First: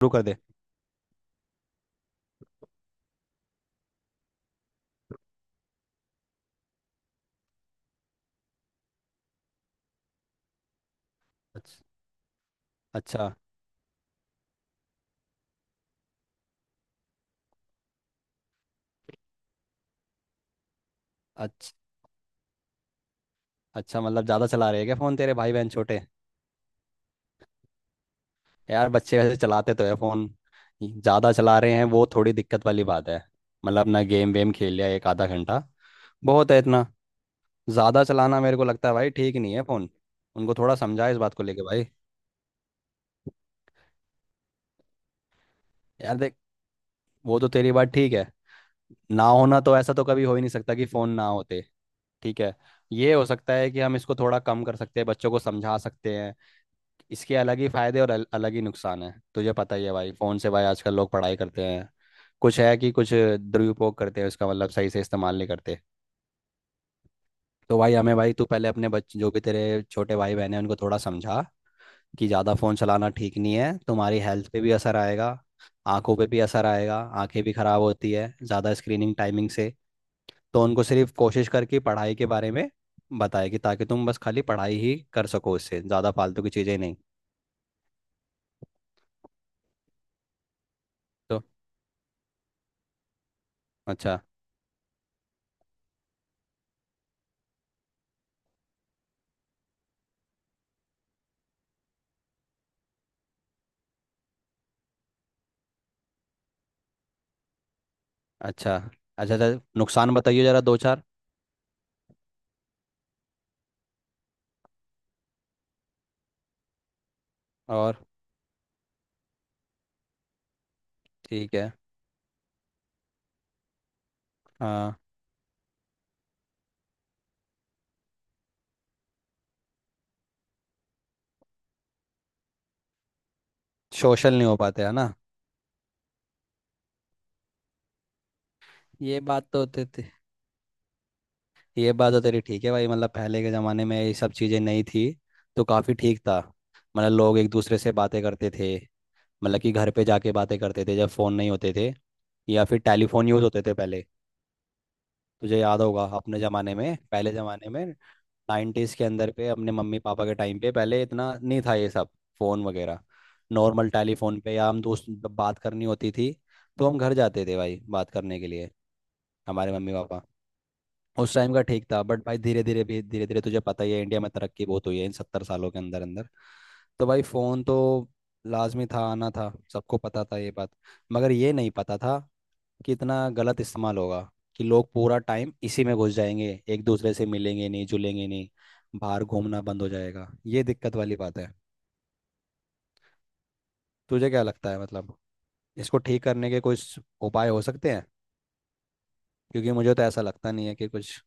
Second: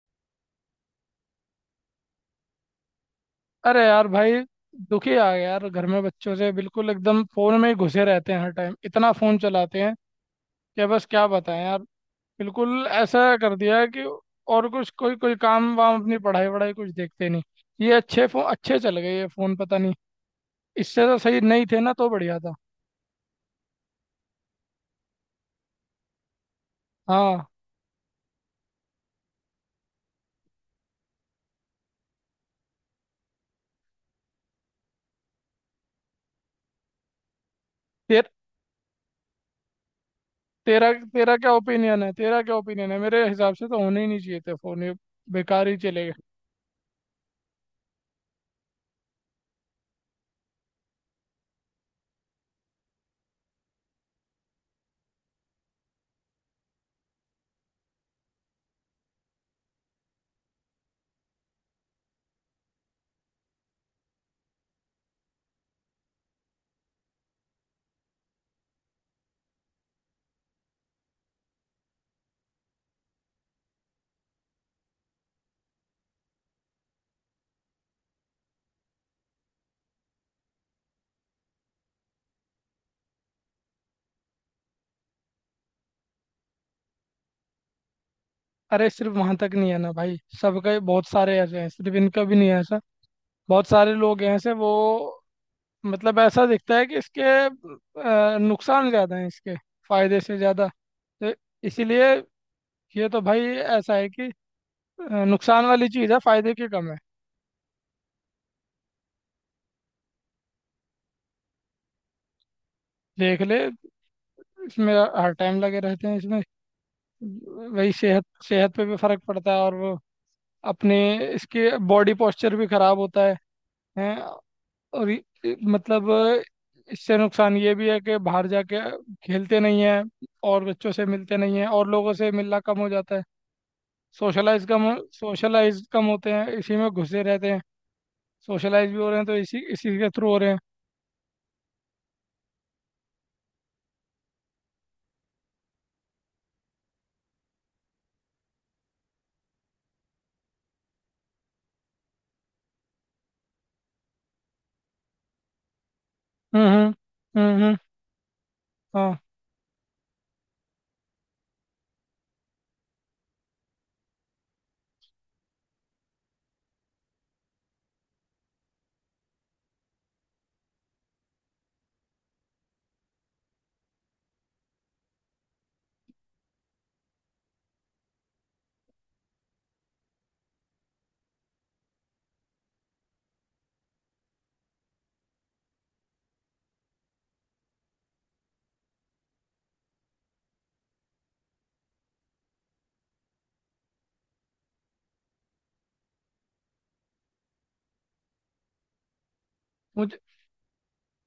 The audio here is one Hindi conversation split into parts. शुरू कर दे। अरे यार भाई, दुखी आ गया यार। घर में बच्चों से बिल्कुल एकदम फोन में ही घुसे रहते हैं। हर टाइम इतना फोन चलाते हैं कि बस क्या बताएं यार। अच्छा। बिल्कुल अच्छा। ऐसा कर दिया है कि और कुछ, कोई कोई काम वाम अपनी पढ़ाई वढ़ाई कुछ देखते नहीं। ये अच्छे फोन, अच्छे चल गए ये फोन, पता नहीं। इससे तो सही नहीं अच्छा। थे ना, तो बढ़िया था। अच्छा, मतलब ज़्यादा चला रहे हैं क्या फ़ोन? तेरे भाई बहन छोटे? हाँ। यार, बच्चे वैसे चलाते तो है फ़ोन। ज़्यादा चला रहे हैं वो थोड़ी दिक्कत वाली बात है। मतलब ना, गेम वेम खेल लिया एक आधा घंटा, बहुत है इतना। ज़्यादा ते, चलाना मेरे को लगता है भाई ठीक नहीं है फ़ोन। उनको थोड़ा तेरा समझा इस बात तेरा को क्या लेके भाई। ओपिनियन है? तेरा क्या ओपिनियन है? मेरे हिसाब से तो होने ही नहीं चाहिए थे फोन ये। बेकार ही चले गए। यार देख, वो तो तेरी बात ठीक है। ना होना, तो ऐसा तो कभी हो ही नहीं सकता कि फ़ोन ना होते। ठीक है, ये हो सकता है कि हम इसको थोड़ा कम कर सकते हैं, बच्चों को समझा सकते हैं। इसके अलग ही फायदे और अलग ही नुकसान है। तुझे पता ही है भाई, फोन से भाई आजकल लोग पढ़ाई करते हैं। कुछ है कि कुछ दुरुपयोग करते हैं उसका, मतलब सही से इस्तेमाल नहीं करते। तो भाई हमें, भाई तू पहले अपने बच्चे, जो भी तेरे छोटे भाई बहन हैं, उनको थोड़ा समझा कि ज़्यादा फ़ोन चलाना ठीक नहीं है, तुम्हारी हेल्थ पे भी असर आएगा, आंखों पे भी असर आएगा, आंखें भी ख़राब होती है ज़्यादा स्क्रीनिंग टाइमिंग से। तो उनको सिर्फ कोशिश करके पढ़ाई के बारे में बताए कि, ताकि तुम बस खाली पढ़ाई ही कर सको, उससे ज़्यादा फालतू की चीज़ें नहीं। अरे सिर्फ वहां तक नहीं है ना भाई, सबके बहुत सारे तो ऐसे हैं, सिर्फ इनका भी नहीं है ऐसा। बहुत सारे अच्छा। लोग हैं ऐसे वो। मतलब ऐसा दिखता है कि इसके नुकसान ज़्यादा हैं इसके फायदे से ज़्यादा। तो इसीलिए, ये तो भाई ऐसा है कि नुकसान वाली चीज़ है, फायदे के कम है। अच्छा। अच्छा। अच्छा, नुकसान बताइए जरा दो चार। देख ले, इसमें हर टाइम लगे रहते हैं इसमें। वही, और? सेहत सेहत पे भी फर्क पड़ता है और वो अपने ठीक इसके है। बॉडी पोस्चर भी खराब होता है। हैं। हाँ। और मतलब इससे नुकसान ये भी है कि बाहर जाके खेलते नहीं हैं और बच्चों से मिलते नहीं हैं और लोगों से मिलना कम हो जाता है। सोशल नहीं हो सोशलाइज पाते कम, है ना। सोशलाइज कम होते हैं, इसी में घुसे रहते हैं। सोशलाइज भी हो रहे ये हैं तो बात इसी तो ते, इसी ते, के थ्रू हो रहे हैं। ये बात तो तेरी ठीक है भाई। मतलब पहले के ज़माने में ये सब चीज़ें नहीं थी, तो काफ़ी ठीक था। मतलब लोग एक दूसरे से बातें करते थे, मतलब कि घर पे जाके बातें करते थे, जब फ़ोन नहीं होते थे या फिर टेलीफोन यूज़ होते थे पहले। तुझे याद होगा अपने ज़माने हम्म। में, पहले ज़माने हम्म। में, 90s के हाँ। अंदर पे, अपने मम्मी पापा के टाइम पे पहले इतना नहीं था ये सब, फोन वगैरह। नॉर्मल टेलीफोन पे, या हम दोस्त जब बात करनी होती थी, तो हम घर जाते थे भाई बात करने के लिए, हमारे मम्मी पापा। उस टाइम का ठीक था, बट भाई धीरे धीरे भी धीरे धीरे तुझे पता ही है, इंडिया में तरक्की बहुत हुई है इन 70 सालों के अंदर अंदर। तो भाई फोन तो लाजमी था आना, था सबको पता था ये बात। मगर ये नहीं पता था कितना गलत इस्तेमाल होगा, कि लोग पूरा टाइम इसी में घुस जाएंगे, एक दूसरे से मिलेंगे नहीं, जुलेंगे नहीं, बाहर घूमना बंद हो जाएगा। ये दिक्कत वाली बात है। तुझे क्या लगता है मतलब, इसको ठीक करने के कुछ उपाय हो सकते हैं? क्योंकि मुझे तो मुझे, ऐसा लगता नहीं है कि कुछ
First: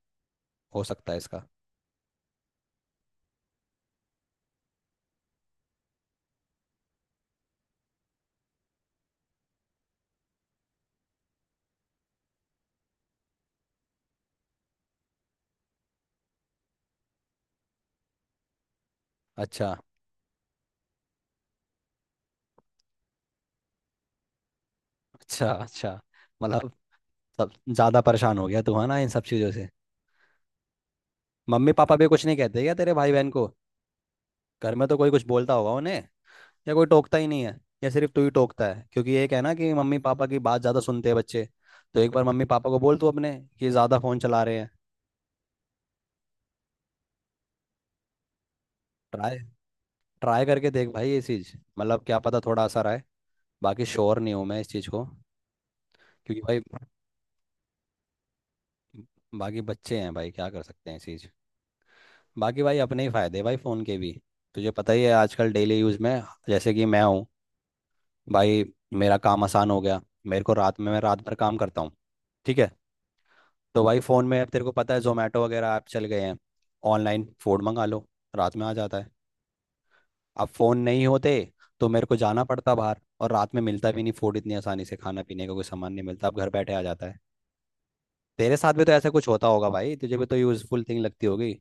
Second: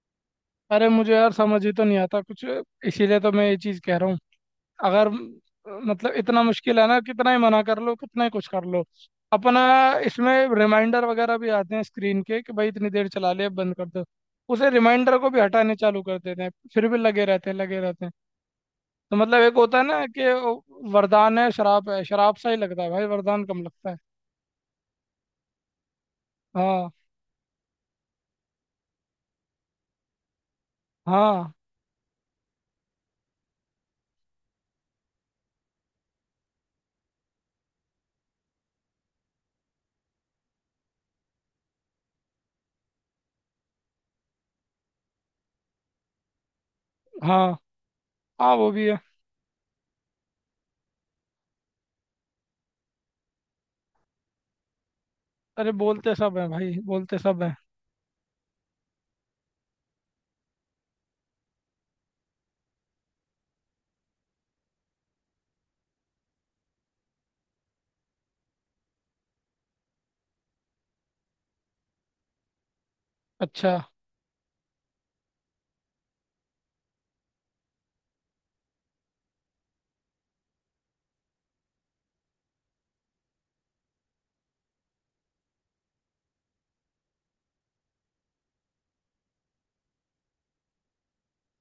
हो अरे सकता मुझे है यार इसका। समझ ही तो नहीं आता कुछ। इसीलिए तो मैं ये चीज़ कह रहा हूँ। अगर म- मतलब इतना मुश्किल है ना, कितना ही मना कर लो, कितना ही कुछ कर लो अपना। इसमें रिमाइंडर वगैरह भी आते हैं स्क्रीन के कि भाई इतनी देर चला लिया, बंद कर दो। उसे रिमाइंडर को भी हटाने चालू कर देते हैं, फिर भी लगे रहते हैं लगे रहते हैं। तो मतलब एक अच्छा। होता है ना कि वो वरदान है। शराब है, शराब सा ही लगता है भाई, वरदान कम लगता है। अच्छा। अच्छा, मतलब हाँ। सब ज़्यादा परेशान हो गया तू है ना इन सब चीज़ों से। हाँ। मम्मी पापा भी कुछ नहीं कहते क्या तेरे भाई बहन को? घर में तो कोई कुछ बोलता होगा उन्हें, या कोई टोकता ही नहीं है, या सिर्फ तू ही टोकता है? क्योंकि ये क्या है ना कि मम्मी पापा की बात ज़्यादा सुनते हैं बच्चे। तो एक बार मम्मी पापा को बोल तू अपने, कि ज़्यादा फ़ोन चला रहे हैं। हाँ, हाँ वो भी है। ट्राई, ट्राई करके देख भाई ये चीज़। मतलब क्या पता थोड़ा असर आए। बाकी श्योर नहीं हूँ मैं इस चीज़ को, अरे बोलते सब क्योंकि हैं भाई भाई, बोलते सब हैं। बाकी बच्चे हैं भाई, क्या कर सकते हैं इस चीज़? बाकी भाई अपने ही फ़ायदे भाई फ़ोन के भी। तुझे पता ही है आजकल डेली यूज़ में, जैसे कि मैं हूँ भाई, मेरा काम आसान हो गया। मेरे को रात में, मैं रात भर काम करता हूँ, ठीक है? अच्छा। तो भाई फ़ोन में अब तेरे को पता है, जोमेटो वगैरह ऐप चल गए हैं, ऑनलाइन फूड मंगा लो, रात में आ जाता है। अब फ़ोन नहीं होते तो मेरे को जाना पड़ता बाहर, और रात में मिलता भी नहीं फूड इतनी आसानी से, खाना पीने का कोई सामान नहीं मिलता, अब घर बैठे आ जाता है। तेरे साथ भी तो ऐसा कुछ होता होगा भाई, तुझे भी तो यूज़फुल थिंग लगती होगी।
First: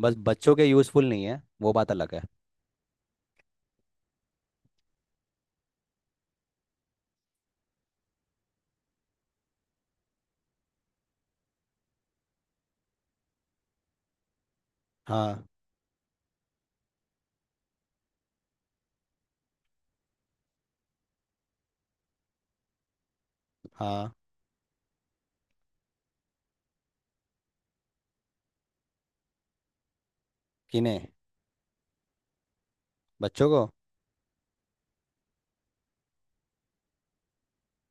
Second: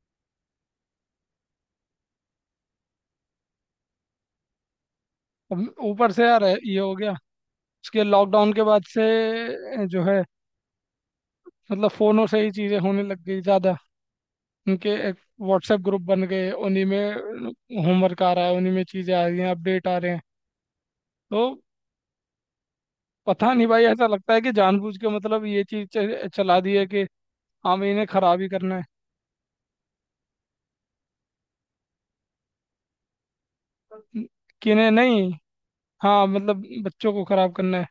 बस बच्चों के यूज़फुल नहीं है, वो बात अलग है। अब ऊपर से यार ये हो गया उसके, लॉकडाउन के बाद से जो है, मतलब फोनों से ही चीजें होने लग गई ज्यादा। उनके एक हाँ। व्हाट्सएप ग्रुप बन गए उन्हीं में, होमवर्क आ रहा है उन्हीं में, चीजें आ रही हैं, अपडेट आ रहे हैं। तो पता नहीं भाई, ऐसा हाँ। लगता है कि जानबूझ के मतलब ये चीज चला दी है कि हाँ भाई, इन्हें खराब ही करना है। किन्हें, बच्चों को? न- कि इन्हें नहीं, हाँ मतलब बच्चों को खराब करना है।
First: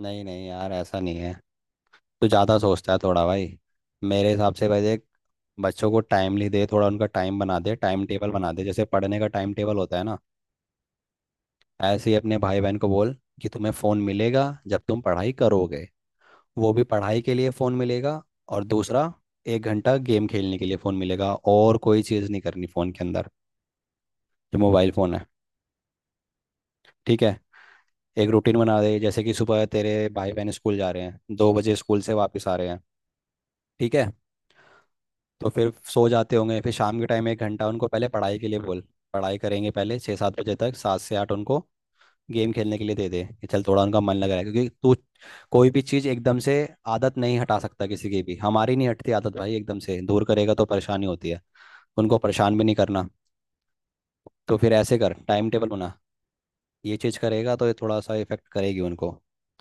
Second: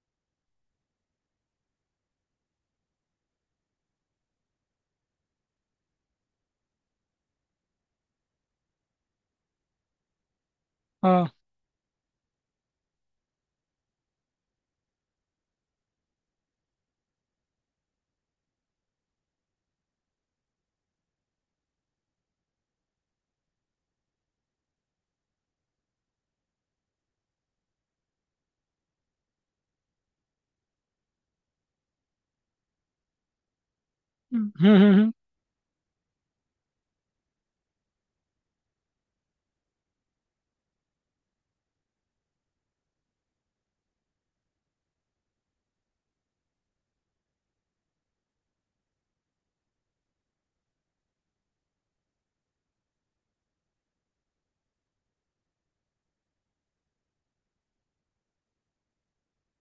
नहीं नहीं यार, ऐसा नहीं है। तू ज़्यादा सोचता है थोड़ा भाई। मेरे हिसाब से भाई देख, बच्चों को टाइमली दे, थोड़ा उनका टाइम बना दे, टाइम टेबल बना दे, जैसे पढ़ने का टाइम टेबल होता है ना। हाँ। ऐसे ही अपने भाई बहन को बोल कि तुम्हें फ़ोन मिलेगा जब तुम पढ़ाई करोगे, वो भी पढ़ाई के लिए फ़ोन मिलेगा। और दूसरा, 1 घंटा गेम खेलने के लिए फ़ोन मिलेगा, और कोई चीज़ नहीं करनी फ़ोन के अंदर, जो मोबाइल फ़ोन है। ठीक है? एक रूटीन बना दे, जैसे कि सुबह तेरे भाई बहन स्कूल जा रहे हैं, 2 बजे स्कूल से वापस आ रहे हैं, ठीक है? हम्म। तो फिर सो जाते होंगे। फिर शाम के टाइम 1 घंटा उनको, पहले पढ़ाई के लिए बोल, पढ़ाई करेंगे पहले 6-7 बजे तक। 7 से 8 उनको गेम खेलने के लिए दे दे, कि चल थोड़ा उनका मन लग रहा है। क्योंकि तू कोई भी चीज़ एकदम से, आदत नहीं हटा सकता किसी की भी, हमारी नहीं हटती आदत भाई, एकदम से दूर करेगा तो परेशानी होती है। उनको परेशान भी नहीं करना। तो फिर ऐसे कर, टाइम टेबल बना। ये चीज़ करेगा तो ये थोड़ा सा इफेक्ट करेगी उनको,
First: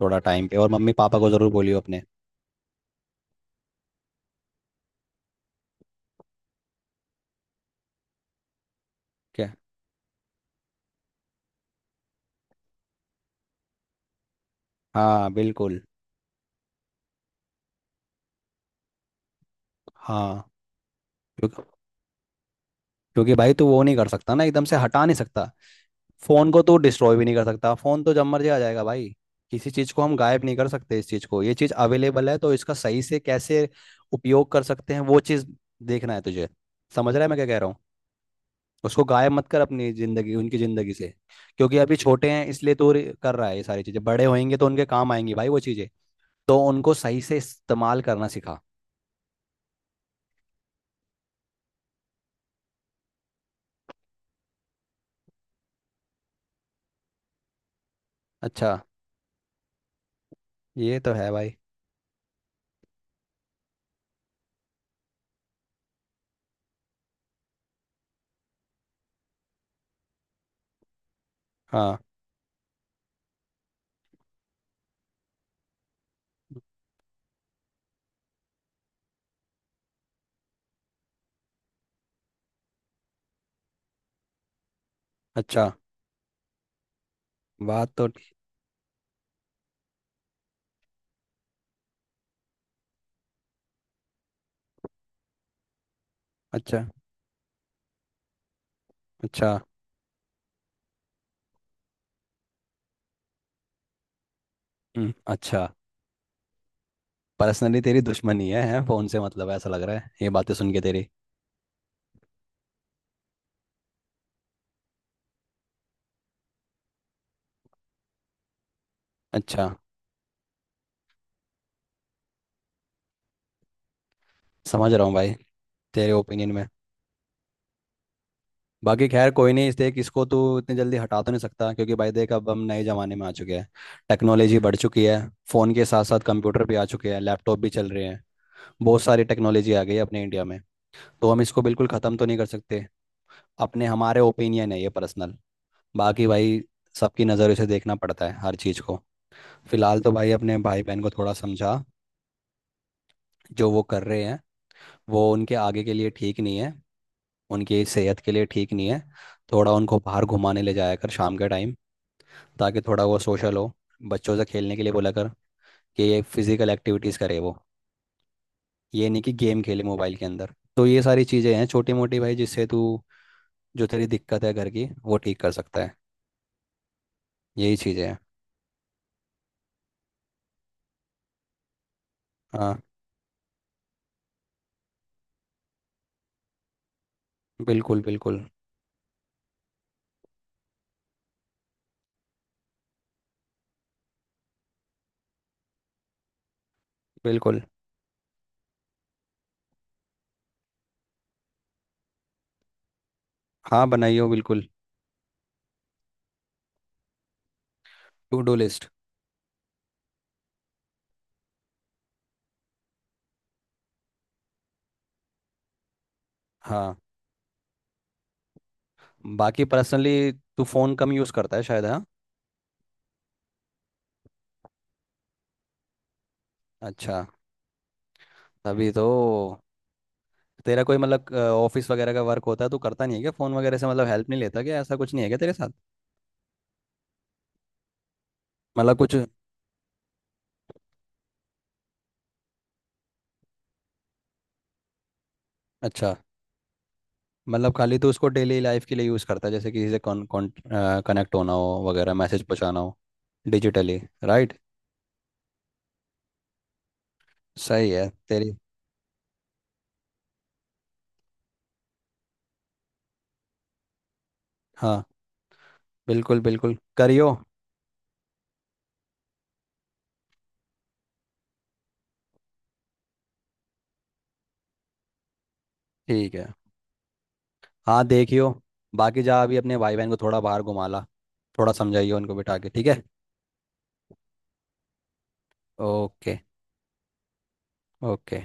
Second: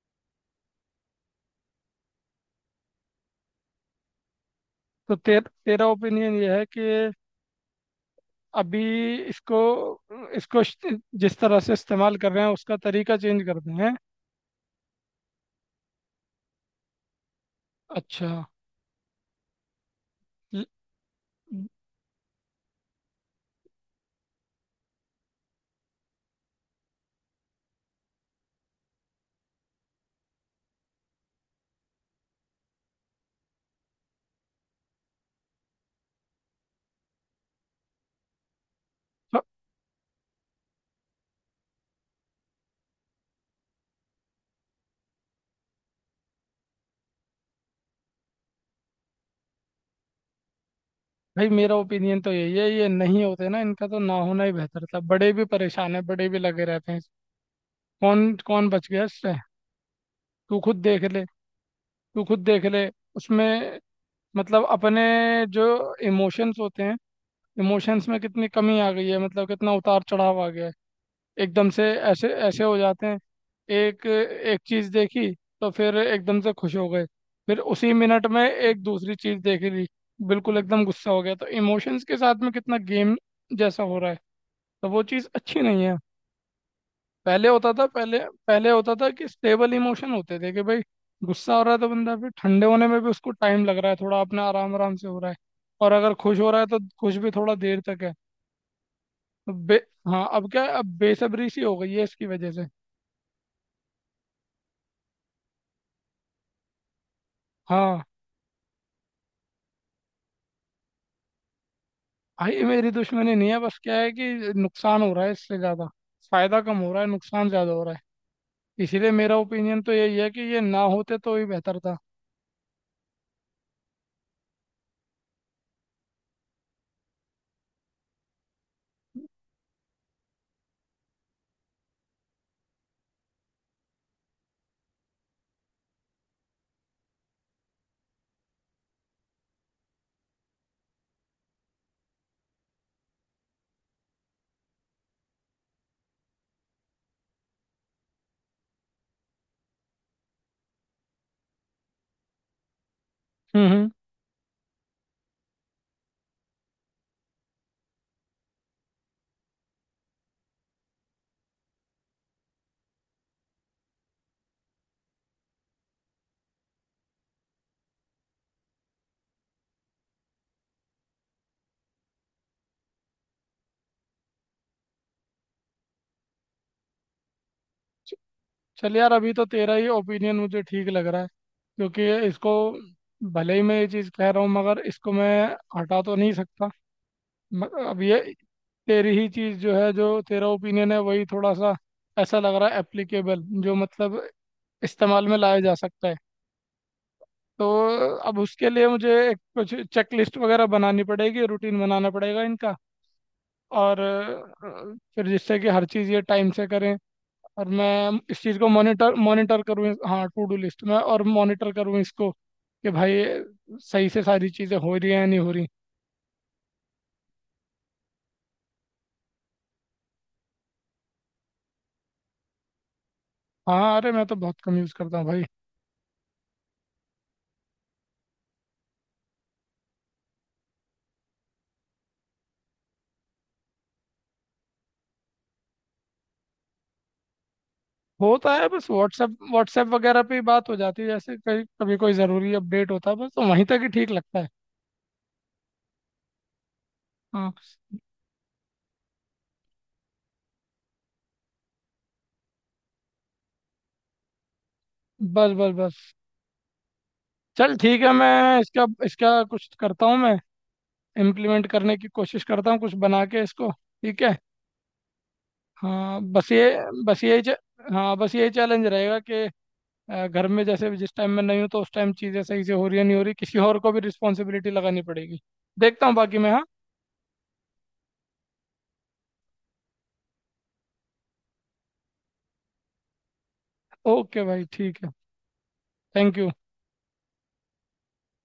थोड़ा टाइम पे, और मम्मी पापा को ज़रूर बोलियो अपने। तो तेरा ओपिनियन ये है कि अभी क्या? इसको, इसको श- जिस तरह से इस्तेमाल कर रहे हैं उसका तरीका चेंज कर दें हैं? हाँ बिल्कुल। अच्छा। हाँ, ल- क्योंकि, क्योंकि भाई तू वो नहीं कर सकता ना, एकदम से हटा नहीं सकता फोन को। तू डिस्ट्रॉय भी नहीं कर सकता, फोन तो जब मर्जी आ जाएगा भाई। किसी चीज को हम गायब नहीं कर सकते इस चीज को, ये चीज अवेलेबल है, तो इसका सही से कैसे उपयोग कर सकते हैं वो चीज देखना है तुझे। समझ रहा है मैं क्या कह रहा हूँ? उसको गायब मत कर अपनी जिंदगी, उनकी जिंदगी से। क्योंकि अभी छोटे हैं इसलिए तो कर रहा है ये सारी चीजें, बड़े होंगे तो उनके काम आएंगी भाई वो चीजें। तो उनको सही से इस्तेमाल करना सिखा। भाई मेरा ओपिनियन तो यही है, ये नहीं होते ना, इनका तो ना होना ही बेहतर था। बड़े भी परेशान है, बड़े भी लगे रहते हैं। कौन कौन अच्छा। बच गया इससे? तू खुद ये देख तो ले। है भाई। तू खुद देख ले। उसमें मतलब अपने जो इमोशंस होते हैं, इमोशंस में कितनी कमी आ गई है, मतलब कितना उतार चढ़ाव आ गया है एकदम से। हाँ। ऐसे ऐसे हो जाते हैं, एक एक चीज़ देखी तो फिर एकदम से खुश हो गए, फिर उसी मिनट में एक दूसरी चीज़ देख ली, बिल्कुल एकदम गुस्सा हो गया। तो इमोशंस के साथ में कितना गेम जैसा हो रहा है, तो वो चीज़ अच्छी अच्छा। नहीं है। पहले होता था, बात तो, पहले, पहले होता था कि स्टेबल इमोशन होते थे कि भाई गुस्सा हो रहा है तो बंदा फिर ठंडे होने में भी उसको टाइम लग रहा है, थोड़ा अपना आराम आराम से हो रहा है। और अगर खुश हो रहा है तो अच्छा। खुश भी थोड़ा देर तक है। अच्छा। तो बे हाँ, अब क्या है, अब बेसब्री सी हो गई है इसकी वजह से। अच्छा। पर्सनली तेरी हाँ। दुश्मनी है फोन से मतलब, है, ऐसा लग रहा है ये बातें सुन के तेरी। भाई ये मेरी दुश्मनी नहीं है, बस क्या है कि नुकसान हो रहा है इससे ज़्यादा। फायदा कम हो रहा है, नुकसान ज़्यादा हो रहा है। इसीलिए मेरा अच्छा, ओपिनियन तो यही है कि ये ना होते तो ही बेहतर था। समझ रहा हूँ भाई तेरे ओपिनियन में। बाकी खैर कोई नहीं, इस, देख इसको तू इतनी जल्दी हटा तो नहीं सकता, क्योंकि भाई देख अब हम नए ज़माने में आ चुके हैं, टेक्नोलॉजी बढ़ चुकी है। फ़ोन के साथ साथ कंप्यूटर भी आ चुके हैं, लैपटॉप भी चल रहे हैं, बहुत सारी टेक्नोलॉजी आ गई है अपने इंडिया में। तो हम इसको बिल्कुल ख़त्म तो नहीं कर सकते। अपने हमारे ओपिनियन है ये पर्सनल। बाकी भाई सबकी नज़रों से देखना पड़ता है हर चीज़ को। फिलहाल तो भाई अपने भाई बहन को थोड़ा समझा, हम्म जो वो हम्म। कर रहे हैं वो उनके आगे के लिए ठीक नहीं है, उनकी सेहत के लिए ठीक नहीं है। थोड़ा उनको बाहर घुमाने ले जाया कर शाम के टाइम, ताकि थोड़ा वो सोशल हो, बच्चों से खेलने के लिए बोला कर, कि ये फिजिकल एक्टिविटीज़ करे वो। ये नहीं कि गेम खेले मोबाइल के अंदर। तो ये सारी चीज़ें हैं छोटी मोटी भाई, जिससे तू, जो तेरी दिक्कत है घर की, वो ठीक कर सकता है। यही चीज़ें हैं। चल यार, अभी तो तेरा ही ओपिनियन मुझे ठीक लग रहा है क्योंकि इसको, हाँ भले ही मैं ये चीज़ कह रहा हूँ मगर इसको मैं हटा तो नहीं सकता। अब बिल्कुल। ये बिल्कुल। तेरी ही चीज़ जो है, जो तेरा ओपिनियन है वही थोड़ा सा ऐसा लग रहा है एप्लीकेबल, जो मतलब इस्तेमाल में लाया जा सकता है। बिल्कुल। तो अब उसके लिए मुझे एक कुछ चेक लिस्ट वगैरह बनानी पड़ेगी, रूटीन बनाना पड़ेगा इनका। हाँ और बनाइयो बिल्कुल। फिर जिससे कि हर चीज़ ये टाइम से करें और मैं टू इस डू चीज़ को लिस्ट। मॉनिटर मॉनिटर करूँ। हाँ, टू डू लिस्ट में, और मॉनिटर करूँ इसको कि भाई सही से सारी चीज़ें हो रही हैं या नहीं हो रही। हाँ। बाकी पर्सनली तू फ़ोन कम यूज़ करता है शायद, हाँ? हाँ, अरे मैं तो बहुत कम यूज़ करता हूँ भाई। अच्छा, तभी तो। तेरा कोई मतलब ऑफिस वगैरह का वर्क होता है, तू करता नहीं है क्या फोन वगैरह से, मतलब हेल्प नहीं लेता क्या, ऐसा कुछ नहीं है क्या तेरे साथ? होता है, बस मतलब कुछ, व्हाट्सएप व्हाट्सएप वगैरह पे ही बात हो जाती है, जैसे कभी कभी कोई ज़रूरी अपडेट होता है बस, तो वहीं तक ही ठीक लगता है। अच्छा। हाँ मतलब बस। खाली तू उसको डेली लाइफ के लिए यूज़ करता है, जैसे किसी से, कौन कौन कनेक्ट होना हो वगैरह, मैसेज पहुँचाना हो डिजिटली, राइट? बस बस। चल सही ठीक है है, तेरी। मैं इसका इसका कुछ करता हूँ मैं, इम्प्लीमेंट करने की कोशिश करता हूँ कुछ बना के इसको। ठीक है। हाँ हाँ बिल्कुल, बस ये, बिल्कुल बस करियो। यही च- हाँ बस यही चैलेंज रहेगा कि घर में जैसे जिस टाइम मैं नहीं हूँ तो उस टाइम चीज़ें सही से हो रही है नहीं हो रही, किसी और को भी रिस्पॉन्सिबिलिटी लगानी पड़ेगी। देखता हूँ ठीक बाकी मैं। है। हाँ। हाँ देखियो। बाकी जा अभी, अपने भाई बहन को थोड़ा बाहर घुमा ला, थोड़ा समझाइए उनको बिठा के, ठीक है? ओके भाई, ठीक है। ओके। Thank you. ओके।